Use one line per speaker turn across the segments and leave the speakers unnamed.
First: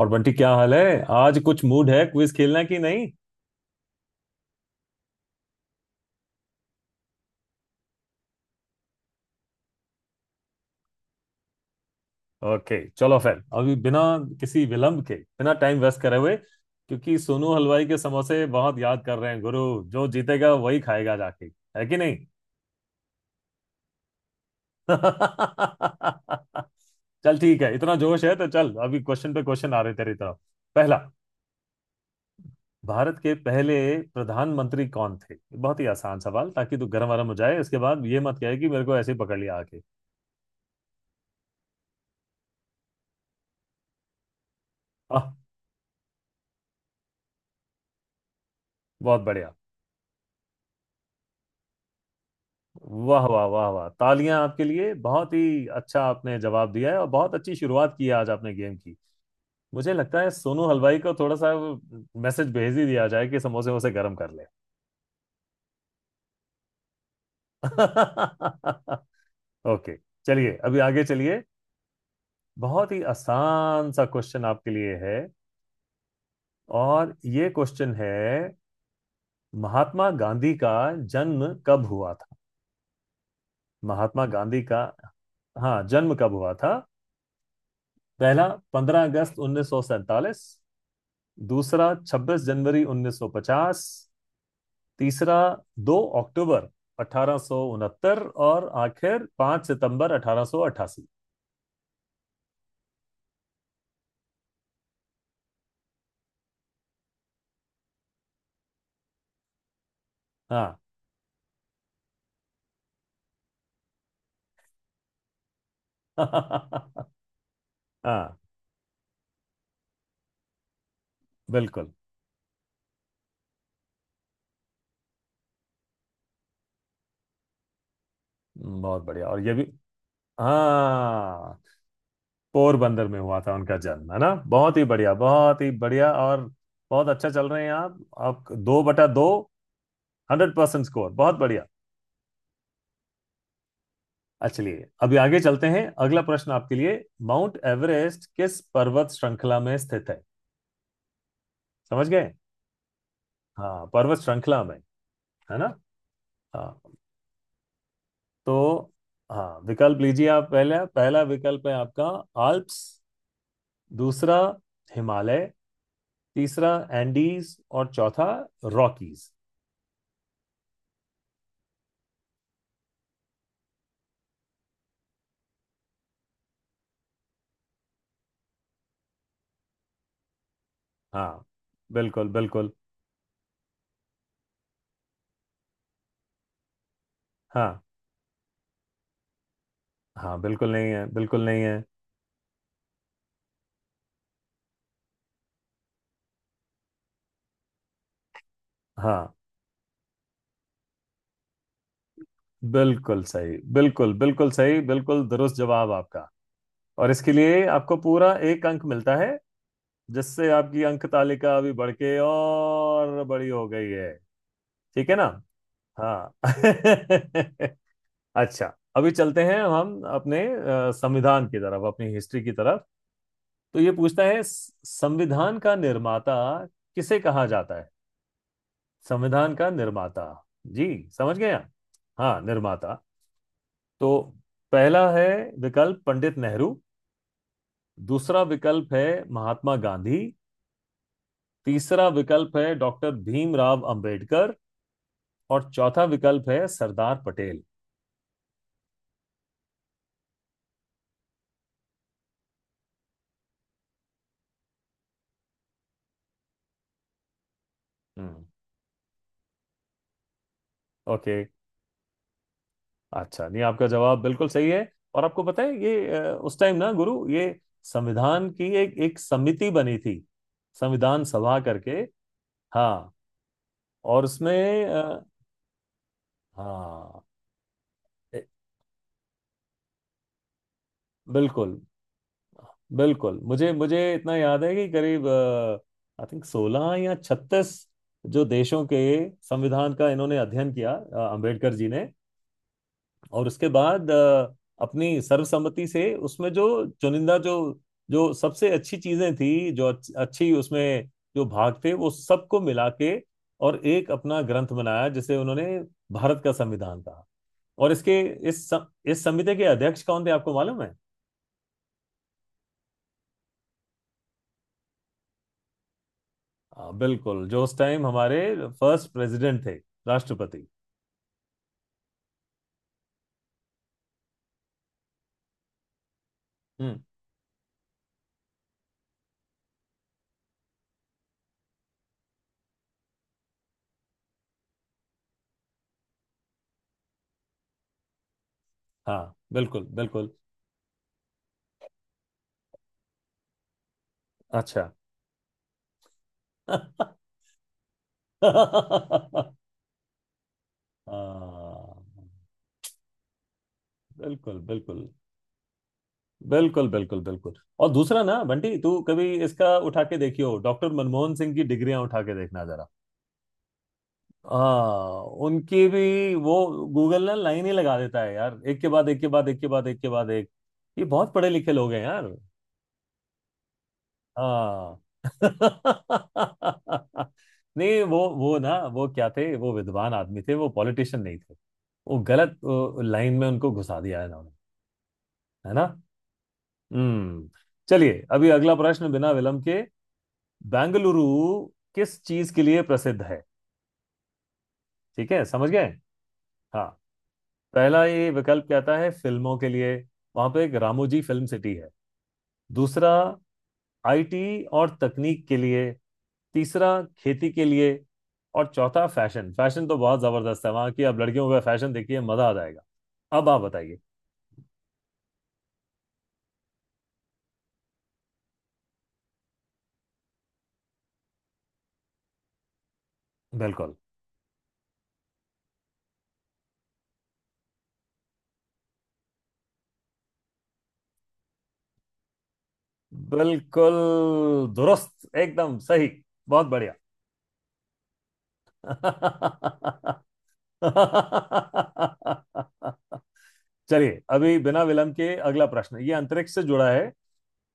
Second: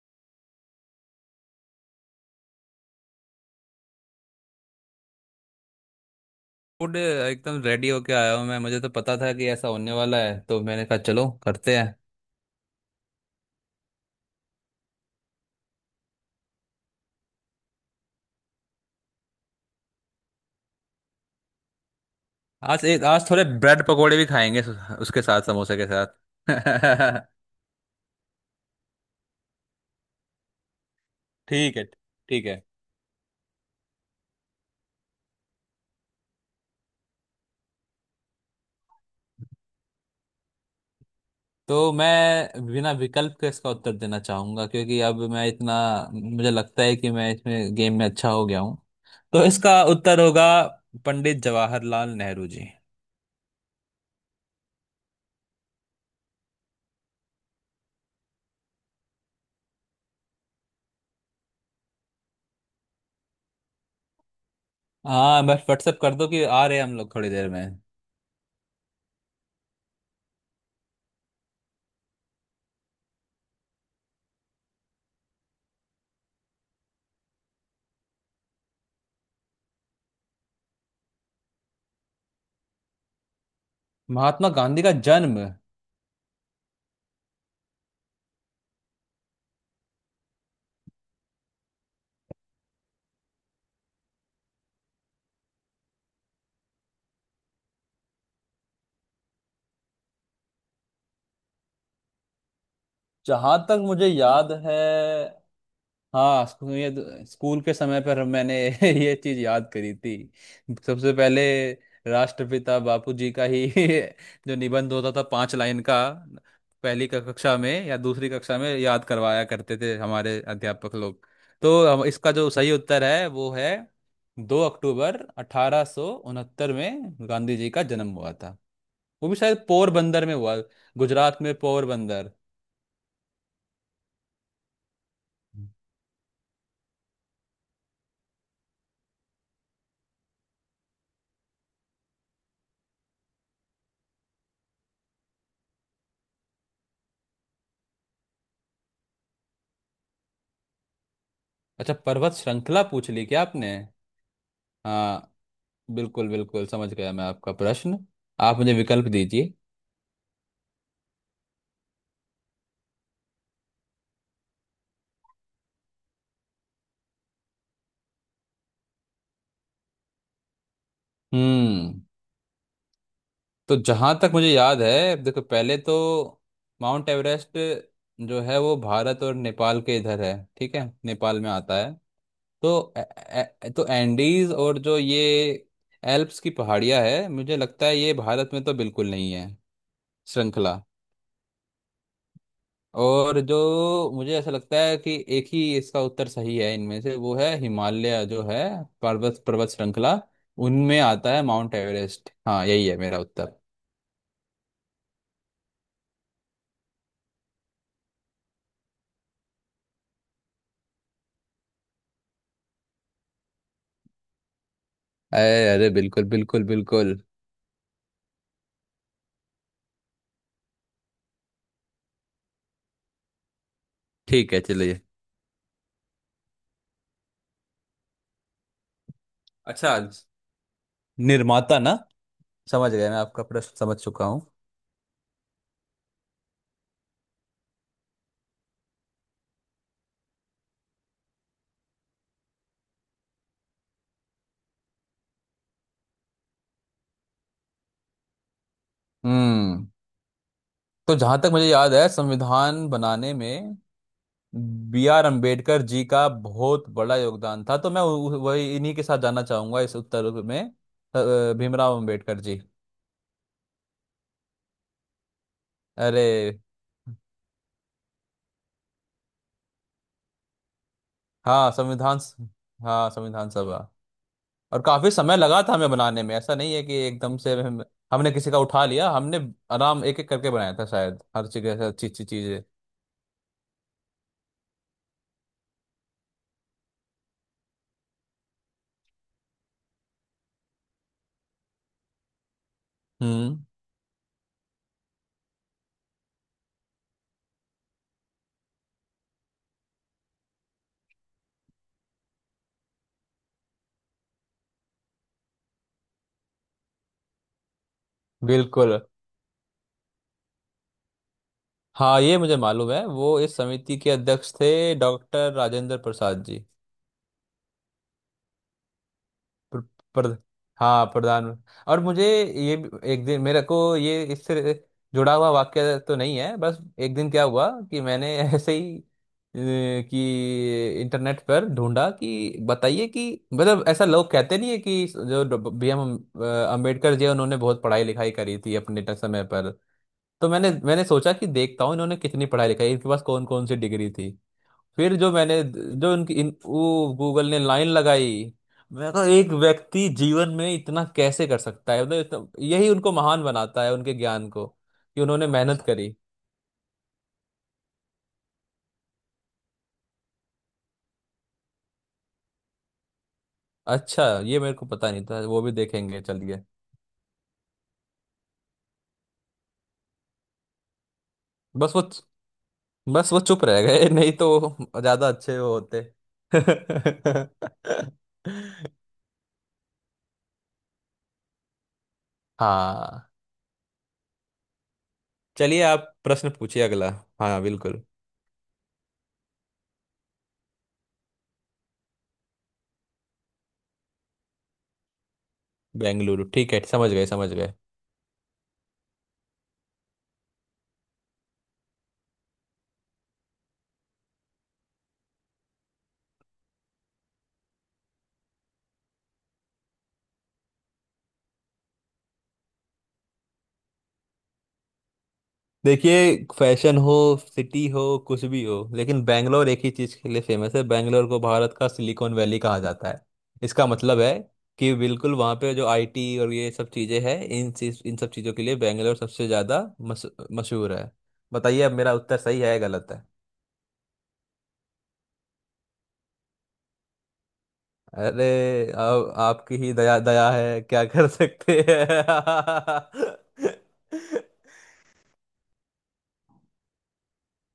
और बंटी क्या हाल है आज। कुछ मूड है क्विज खेलना कि नहीं?
फूड एकदम रेडी होके आया हूँ मैं। मुझे तो पता था कि ऐसा होने वाला है, तो मैंने कहा चलो करते हैं।
ओके चलो फिर अभी बिना किसी विलंब के, बिना टाइम वेस्ट करे हुए, क्योंकि सोनू हलवाई के समोसे बहुत याद कर रहे हैं गुरु। जो जीतेगा वही खाएगा जाके। है कि नहीं?
आज थोड़े ब्रेड पकोड़े भी खाएंगे, उसके साथ समोसे के साथ
चल ठीक है, इतना जोश है तो चल अभी क्वेश्चन पे क्वेश्चन आ रहे तेरी तरफ। पहला,
ठीक है, ठीक है।
भारत के पहले प्रधानमंत्री कौन थे? बहुत ही आसान सवाल ताकि तू गर्म वर्म हो जाए, इसके बाद ये मत कहे कि मेरे को ऐसे ही पकड़ लिया आके।
तो मैं बिना विकल्प के इसका उत्तर देना चाहूंगा, क्योंकि अब
आह
मैं इतना मुझे लगता है कि मैं इसमें गेम में अच्छा हो गया हूँ।
बहुत
तो
बढ़िया।
इसका उत्तर होगा पंडित जवाहरलाल नेहरू जी।
वाह वाह वाह वाह, तालियां आपके लिए। बहुत ही अच्छा आपने जवाब दिया है और बहुत अच्छी शुरुआत की है आज आपने गेम की। मुझे लगता है सोनू हलवाई को थोड़ा सा मैसेज भेज ही दिया जाए कि समोसे वोसे गर्म कर ले।
हाँ, बस व्हाट्सएप कर दो कि आ रहे हैं हम लोग थोड़ी देर में।
ओके, चलिए अभी आगे चलिए। बहुत ही आसान सा क्वेश्चन आपके लिए है, और ये क्वेश्चन है, महात्मा गांधी का जन्म कब हुआ था? महात्मा
महात्मा
गांधी का।
गांधी का जन्म।
हाँ, जन्म कब हुआ था? पहला, 15 अगस्त 1947। दूसरा, 26 जनवरी 1950। तीसरा, 2 अक्टूबर 1869। और आखिर, 5 सितंबर 1888।
जहां तक मुझे याद है, हाँ, ये स्कूल के समय पर मैंने ये चीज याद करी थी।
हाँ।
सबसे पहले राष्ट्रपिता बापूजी का ही जो निबंध होता था पांच लाइन का। पहली कक्षा में या दूसरी
हाँ,
कक्षा में याद करवाया करते थे हमारे अध्यापक लोग। तो
बिल्कुल।
हम, इसका जो सही उत्तर है वो है 2 अक्टूबर 1869 में गांधी जी का जन्म हुआ था।
बहुत बढ़िया,
वो भी
और ये भी।
शायद पोरबंदर में हुआ, गुजरात में
हाँ,
पोरबंदर।
पोरबंदर में हुआ था उनका जन्म, है ना। बहुत ही बढ़िया, बहुत ही बढ़िया। और बहुत अच्छा चल रहे हैं आप। आप दो बटा दो, 100% स्कोर। बहुत बढ़िया। अच्छा, चलिए अभी आगे चलते हैं, अगला प्रश्न आपके लिए। माउंट एवरेस्ट किस पर्वत श्रृंखला में स्थित है?
अच्छा,
समझ गए।
पर्वत श्रृंखला पूछ ली क्या आपने?
हाँ, पर्वत श्रृंखला में,
हाँ,
है ना।
बिल्कुल बिल्कुल
हाँ,
समझ गया मैं आपका प्रश्न। आप मुझे
तो।
विकल्प दीजिए।
हाँ, विकल्प लीजिए आप। पहला, पहला विकल्प है आपका आल्प्स। दूसरा, हिमालय। तीसरा, एंडीज। और चौथा, रॉकीज।
हम्म। तो जहाँ तक मुझे याद है, देखो, पहले तो माउंट एवरेस्ट जो है वो भारत और नेपाल के इधर है, ठीक है, नेपाल
हाँ,
में आता है।
बिल्कुल बिल्कुल।
तो ए, ए, तो एंडीज, और जो ये एल्प्स की पहाड़ियाँ है, मुझे
हाँ।
लगता है ये भारत में तो बिल्कुल नहीं है।
हाँ, बिल्कुल
श्रृंखला
नहीं है, बिल्कुल नहीं है।
और जो मुझे ऐसा लगता है कि एक ही इसका उत्तर सही है इनमें से, वो है हिमालय जो है।
हाँ।
पर्वत पर्वत श्रृंखला, उनमें आता है माउंट एवरेस्ट। हाँ, यही है मेरा
बिल्कुल सही,
उत्तर।
बिल्कुल बिल्कुल सही, बिल्कुल दुरुस्त जवाब आपका। और इसके लिए आपको पूरा एक अंक मिलता है, जिससे आपकी अंक तालिका अभी बढ़ के और बड़ी हो गई है। ठीक है ना।
अरे अरे, बिल्कुल
हाँ।
बिल्कुल बिल्कुल।
अच्छा अभी चलते हैं हम अपने संविधान की तरफ, अपनी हिस्ट्री की तरफ। तो ये पूछता है,
ठीक है, चलिए।
संविधान का निर्माता किसे कहा जाता है? संविधान का
अच्छा।
निर्माता। जी। समझ गए आप?
निर्माता, ना?
हाँ,
समझ
निर्माता।
गया, मैं आपका प्रश्न समझ
तो
चुका हूँ।
पहला है विकल्प पंडित नेहरू। दूसरा विकल्प है महात्मा गांधी। तीसरा विकल्प है डॉक्टर भीमराव अंबेडकर। और चौथा विकल्प है सरदार पटेल।
हम्म। तो जहां तक मुझे याद है, संविधान बनाने में B R अम्बेडकर जी का बहुत बड़ा योगदान था, तो मैं
हम्म,
वही, इन्हीं के साथ जाना चाहूंगा इस उत्तर में।
ओके।
भीमराव अम्बेडकर जी।
अच्छा नहीं, आपका जवाब बिल्कुल सही है। और आपको पता है ये, उस
अरे।
टाइम ना गुरु, ये संविधान की एक एक समिति बनी थी, संविधान सभा
हाँ,
करके।
संविधान हाँ,
हाँ।
संविधान सभा।
और
और
उसमें
काफी समय लगा था हमें बनाने में, ऐसा नहीं है कि
हाँ।
एकदम से हमने
ए-
किसी का उठा लिया, हमने आराम एक एक करके बनाया था, शायद हर जगह
बिल्कुल
से अच्छी अच्छी चीजें।
बिल्कुल। मुझे मुझे इतना याद है कि करीब आई थिंक 16 या 36 जो देशों के संविधान का इन्होंने अध्ययन किया, अंबेडकर जी ने। और
हम्म।
उसके बाद अपनी सर्वसम्मति से उसमें जो चुनिंदा, जो जो सबसे अच्छी चीजें थी, जो अच्छी उसमें जो भाग थे वो सबको मिला के, और एक अपना ग्रंथ बनाया जिसे उन्होंने भारत का संविधान कहा। और इसके,
बिल्कुल।
इस समिति के अध्यक्ष कौन थे आपको मालूम है?
हाँ, ये मुझे मालूम है, वो इस समिति के अध्यक्ष थे डॉक्टर राजेंद्र प्रसाद जी।
हाँ, बिल्कुल, जो उस टाइम हमारे फर्स्ट प्रेसिडेंट थे,
प्र, प्र,
राष्ट्रपति।
हाँ, प्रधान। और मुझे एक दिन, मेरे को ये इससे जुड़ा हुआ वाक्य तो नहीं है, बस
हम्म।
एक दिन क्या हुआ कि मैंने ऐसे ही कि इंटरनेट पर ढूंढा, कि बताइए कि, मतलब ऐसा लोग कहते नहीं है कि जो B M अम्बेडकर जी हैं, उन्होंने बहुत पढ़ाई लिखाई करी थी अपने
हाँ,
समय पर।
बिल्कुल बिल्कुल।
तो मैंने मैंने सोचा कि देखता हूँ इन्होंने कितनी पढ़ाई लिखाई, इनके पास कौन कौन सी डिग्री थी।
अच्छा।
फिर जो मैंने जो उनकी इन वो, गूगल ने लाइन लगाई। मैं कहा, एक
हाँ,
व्यक्ति जीवन में इतना कैसे कर सकता है, मतलब यही उनको महान बनाता है, उनके ज्ञान
बिल्कुल
को,
बिल्कुल
कि उन्होंने मेहनत करी।
बिल्कुल बिल्कुल बिल्कुल। और दूसरा ना बंटी, तू कभी इसका उठा के देखियो, डॉक्टर मनमोहन सिंह की डिग्रियां उठा के देखना जरा।
अच्छा, ये मेरे को पता
हाँ,
नहीं था, वो भी
उनकी
देखेंगे,
भी वो
चलिए।
गूगल ना लाइन ही लगा देता है यार, एक के बाद एक के बाद एक के बाद एक के बाद एक। ये बहुत पढ़े लिखे लोग
बस
हैं
वो
यार।
बस वो चुप रह गए, नहीं तो
हाँ।
ज्यादा अच्छे वो होते।
नहीं, वो ना, वो क्या थे, वो विद्वान आदमी थे, वो पॉलिटिशियन नहीं थे। वो गलत
हाँ।
लाइन में उनको घुसा दिया है इन्होंने। है
चलिए,
ना।
आप प्रश्न पूछिए अगला।
हम्म।
हाँ, बिल्कुल।
चलिए अभी अगला प्रश्न, बिना विलंब के। बेंगलुरु किस चीज के लिए प्रसिद्ध है? ठीक है, समझ गए।
बेंगलुरु, ठीक है,
हाँ,
समझ गए समझ गए।
पहला ये विकल्प कहता है फिल्मों के लिए, वहां पे एक रामोजी फिल्म सिटी है। दूसरा, आईटी और तकनीक के लिए। तीसरा, खेती के लिए। और चौथा, फैशन। फैशन तो बहुत जबरदस्त है, वहां की आप लड़कियों का फैशन देखिए, मजा आ जाएगा। अब आप बताइए।
देखिए, फैशन हो, सिटी हो, कुछ भी हो, लेकिन बैंगलोर एक ही चीज़ के लिए फेमस है, बैंगलोर को भारत का सिलिकॉन वैली कहा जाता है। इसका
बिल्कुल,
मतलब है कि बिल्कुल वहाँ पे जो आईटी और ये सब चीज़ें हैं, इन सब चीज़ों के लिए बैंगलोर सबसे ज़्यादा मशहूर है। बताइए, अब मेरा उत्तर सही है या गलत है?
बिल्कुल दुरुस्त एकदम सही। बहुत बढ़िया।
अरे। अब आपकी ही दया दया है, क्या कर सकते हैं।
चलिए अभी बिना विलंब के अगला प्रश्न। ये अंतरिक्ष से जुड़ा है,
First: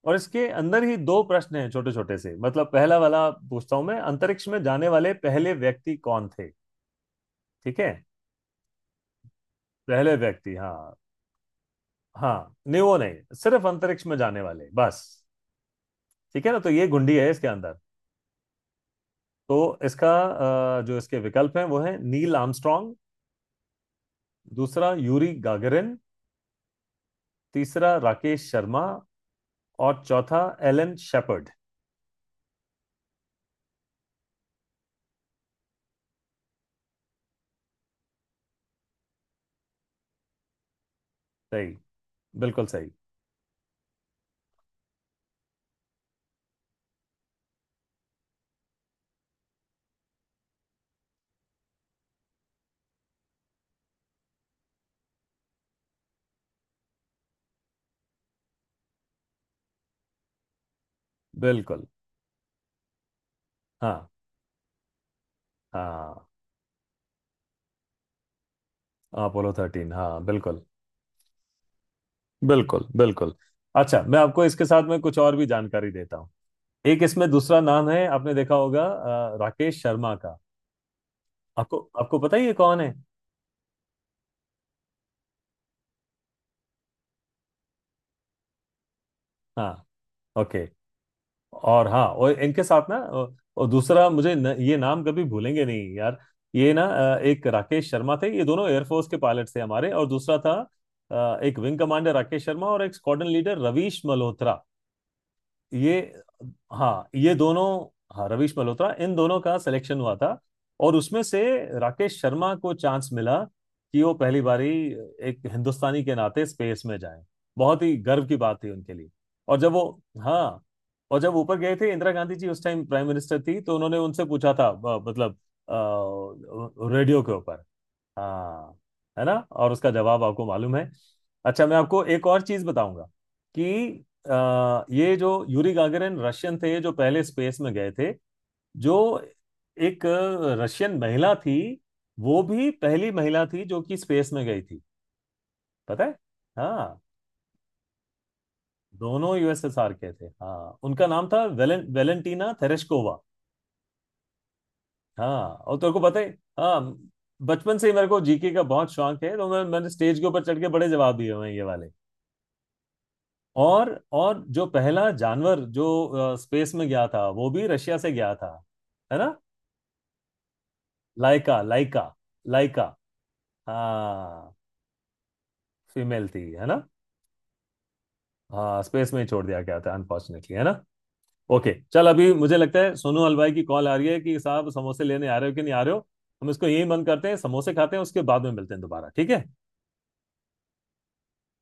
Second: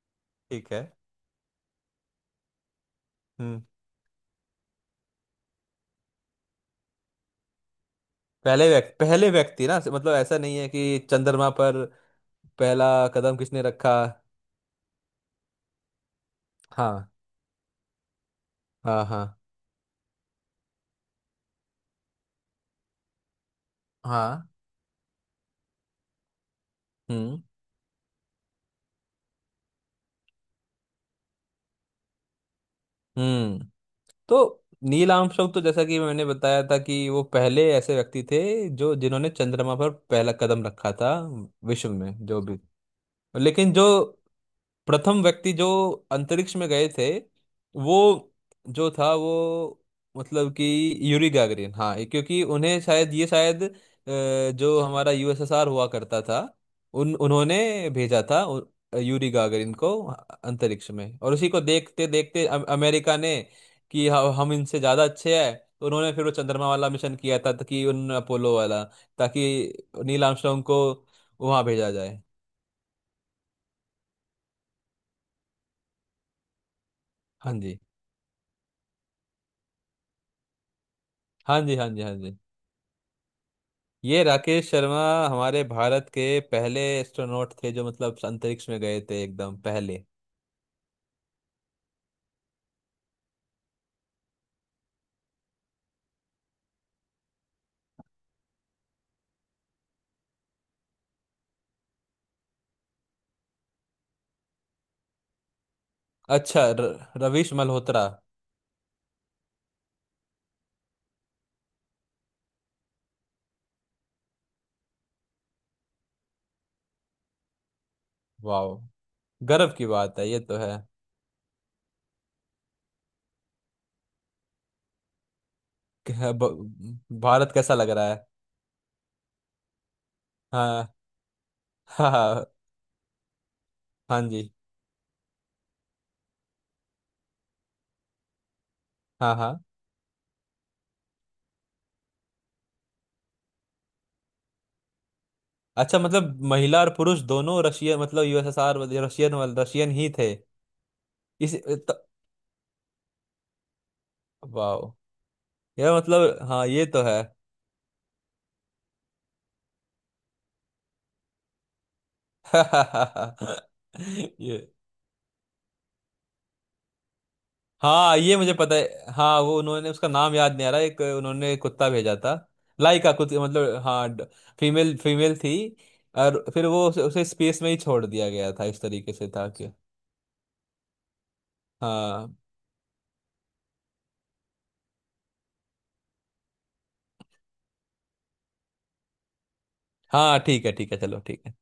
और इसके
ठीक
अंदर
है।
ही दो प्रश्न हैं छोटे छोटे से, मतलब पहला वाला
हम्म।
पूछता हूं मैं, अंतरिक्ष में जाने वाले पहले व्यक्ति कौन थे? ठीक है।
पहले व्यक्ति, पहले व्यक्ति, ना मतलब
पहले
ऐसा
व्यक्ति,
नहीं है
हाँ।
कि चंद्रमा पर
हाँ नहीं,
पहला
वो नहीं,
कदम किसने
सिर्फ
रखा।
अंतरिक्ष में जाने वाले बस। ठीक है ना। तो ये
हाँ
गुंडी है इसके अंदर।
हाँ, हाँ
तो इसका जो इसके विकल्प हैं, वो है नील आर्मस्ट्रांग।
हाँ।
दूसरा, यूरी गागरिन।
हम्म,
तीसरा, राकेश शर्मा। और चौथा, एलन शेपर्ड।
हम्म। तो नील आर्मस्ट्रांग, तो जैसा कि मैंने बताया था कि वो पहले ऐसे व्यक्ति थे जो जिन्होंने चंद्रमा पर पहला कदम रखा था,
सही।
विश्व में जो भी।
बिल्कुल सही।
लेकिन जो प्रथम व्यक्ति जो अंतरिक्ष में गए थे, वो जो था वो, मतलब कि यूरी गैगरिन, हाँ। क्योंकि उन्हें शायद, ये शायद जो हमारा यूएसएसआर हुआ करता था, उन उन्होंने भेजा था यूरी गागरिन को अंतरिक्ष में। और उसी को
बिल्कुल।
देखते देखते अमेरिका ने, कि
हाँ।
हम इनसे ज़्यादा अच्छे हैं, तो उन्होंने फिर
हाँ,
वो चंद्रमा वाला मिशन किया था, ताकि उन अपोलो वाला ताकि
अपोलो 13, हाँ।
नील
बिल्कुल
आर्मस्ट्रॉन्ग को वहाँ भेजा जाए।
बिल्कुल बिल्कुल। अच्छा, मैं आपको इसके साथ में कुछ और भी जानकारी देता हूँ। एक इसमें
हाँ
दूसरा
जी,
नाम है आपने देखा होगा, राकेश शर्मा का।
हाँ जी,
आपको
हाँ जी, हाँ
आपको पता
जी।
ही है ये कौन है?
ये राकेश शर्मा हमारे भारत के पहले एस्ट्रोनॉट थे, जो मतलब अंतरिक्ष में गए थे एकदम
हाँ।
पहले।
ओके। और हाँ, और इनके साथ ना, और दूसरा मुझे, न, ये नाम कभी भूलेंगे नहीं यार। ये ना एक राकेश शर्मा थे, ये दोनों एयरफोर्स के पायलट थे हमारे। और दूसरा था एक विंग कमांडर राकेश शर्मा और एक स्क्वाड्रन लीडर रवीश मल्होत्रा। ये।
अच्छा,
हाँ, ये
रवीश
दोनों।
मल्होत्रा।
हाँ, रवीश मल्होत्रा, इन दोनों का सिलेक्शन हुआ था। और उसमें से राकेश शर्मा को चांस मिला कि वो पहली बारी एक हिंदुस्तानी के नाते स्पेस में जाएं। बहुत ही गर्व की बात
वाह,
थी उनके लिए। और जब
गर्व की
वो,
बात है, ये तो
हाँ,
है।
और जब ऊपर गए थे, इंदिरा गांधी जी उस टाइम प्राइम मिनिस्टर थी, तो उन्होंने उनसे पूछा था, मतलब,
क्या
रेडियो के
भारत
ऊपर।
कैसा लग रहा है?
हाँ, है ना। और उसका जवाब आपको मालूम है।
हाँ
अच्छा, मैं आपको
हाँ
एक और
हाँ।
चीज बताऊंगा कि,
हाँ जी,
ये जो यूरी गागरिन रशियन थे जो पहले स्पेस में गए थे, जो
हाँ हाँ।
एक रशियन महिला थी, वो भी पहली महिला थी जो कि स्पेस में गई थी,
अच्छा,
पता है।
मतलब महिला और
हाँ,
पुरुष दोनों रशियन, मतलब यूएसएसआर
दोनों
वाले- रशियन
यूएसएसआर
ही
के थे।
थे।
हाँ, उनका नाम था
इस त,
वेलेंटीना तेरेश्कोवा।
वाह।
हाँ। और तेरे
यह
को पता है,
मतलब, हाँ,
हाँ,
ये तो है।
बचपन से ही मेरे को जीके का बहुत शौक है, तो मैं मैंने स्टेज के ऊपर चढ़ के बड़े जवाब दिए हुए हैं ये वाले। और जो
ये।
पहला जानवर जो स्पेस में गया था वो भी रशिया से
हाँ,
गया
ये
था।
मुझे पता है,
है ना।
हाँ, वो उन्होंने उसका नाम याद नहीं आ रहा, एक उन्होंने
लाइका
कुत्ता
लाइका।
भेजा था।
लाइका।
लाइका कुछ, मतलब, हाँ।
हाँ,
फीमेल फीमेल थी।
फीमेल थी
और
है
फिर
ना।
वो उसे स्पेस में ही छोड़ दिया गया था,
हाँ,
इस
स्पेस
तरीके
में ही
से
छोड़
था
दिया
कि।
गया था अनफॉर्चुनेटली, है ना। ओके, चल, अभी
हाँ
मुझे लगता है सोनू हलवाई की कॉल आ रही है कि साहब समोसे लेने आ रहे हो कि नहीं आ रहे हो। हम इसको यही बंद करते हैं, समोसे खाते हैं, उसके बाद में मिलते हैं दोबारा, ठीक है।
हाँ, ठीक है ठीक है, चलो ठीक।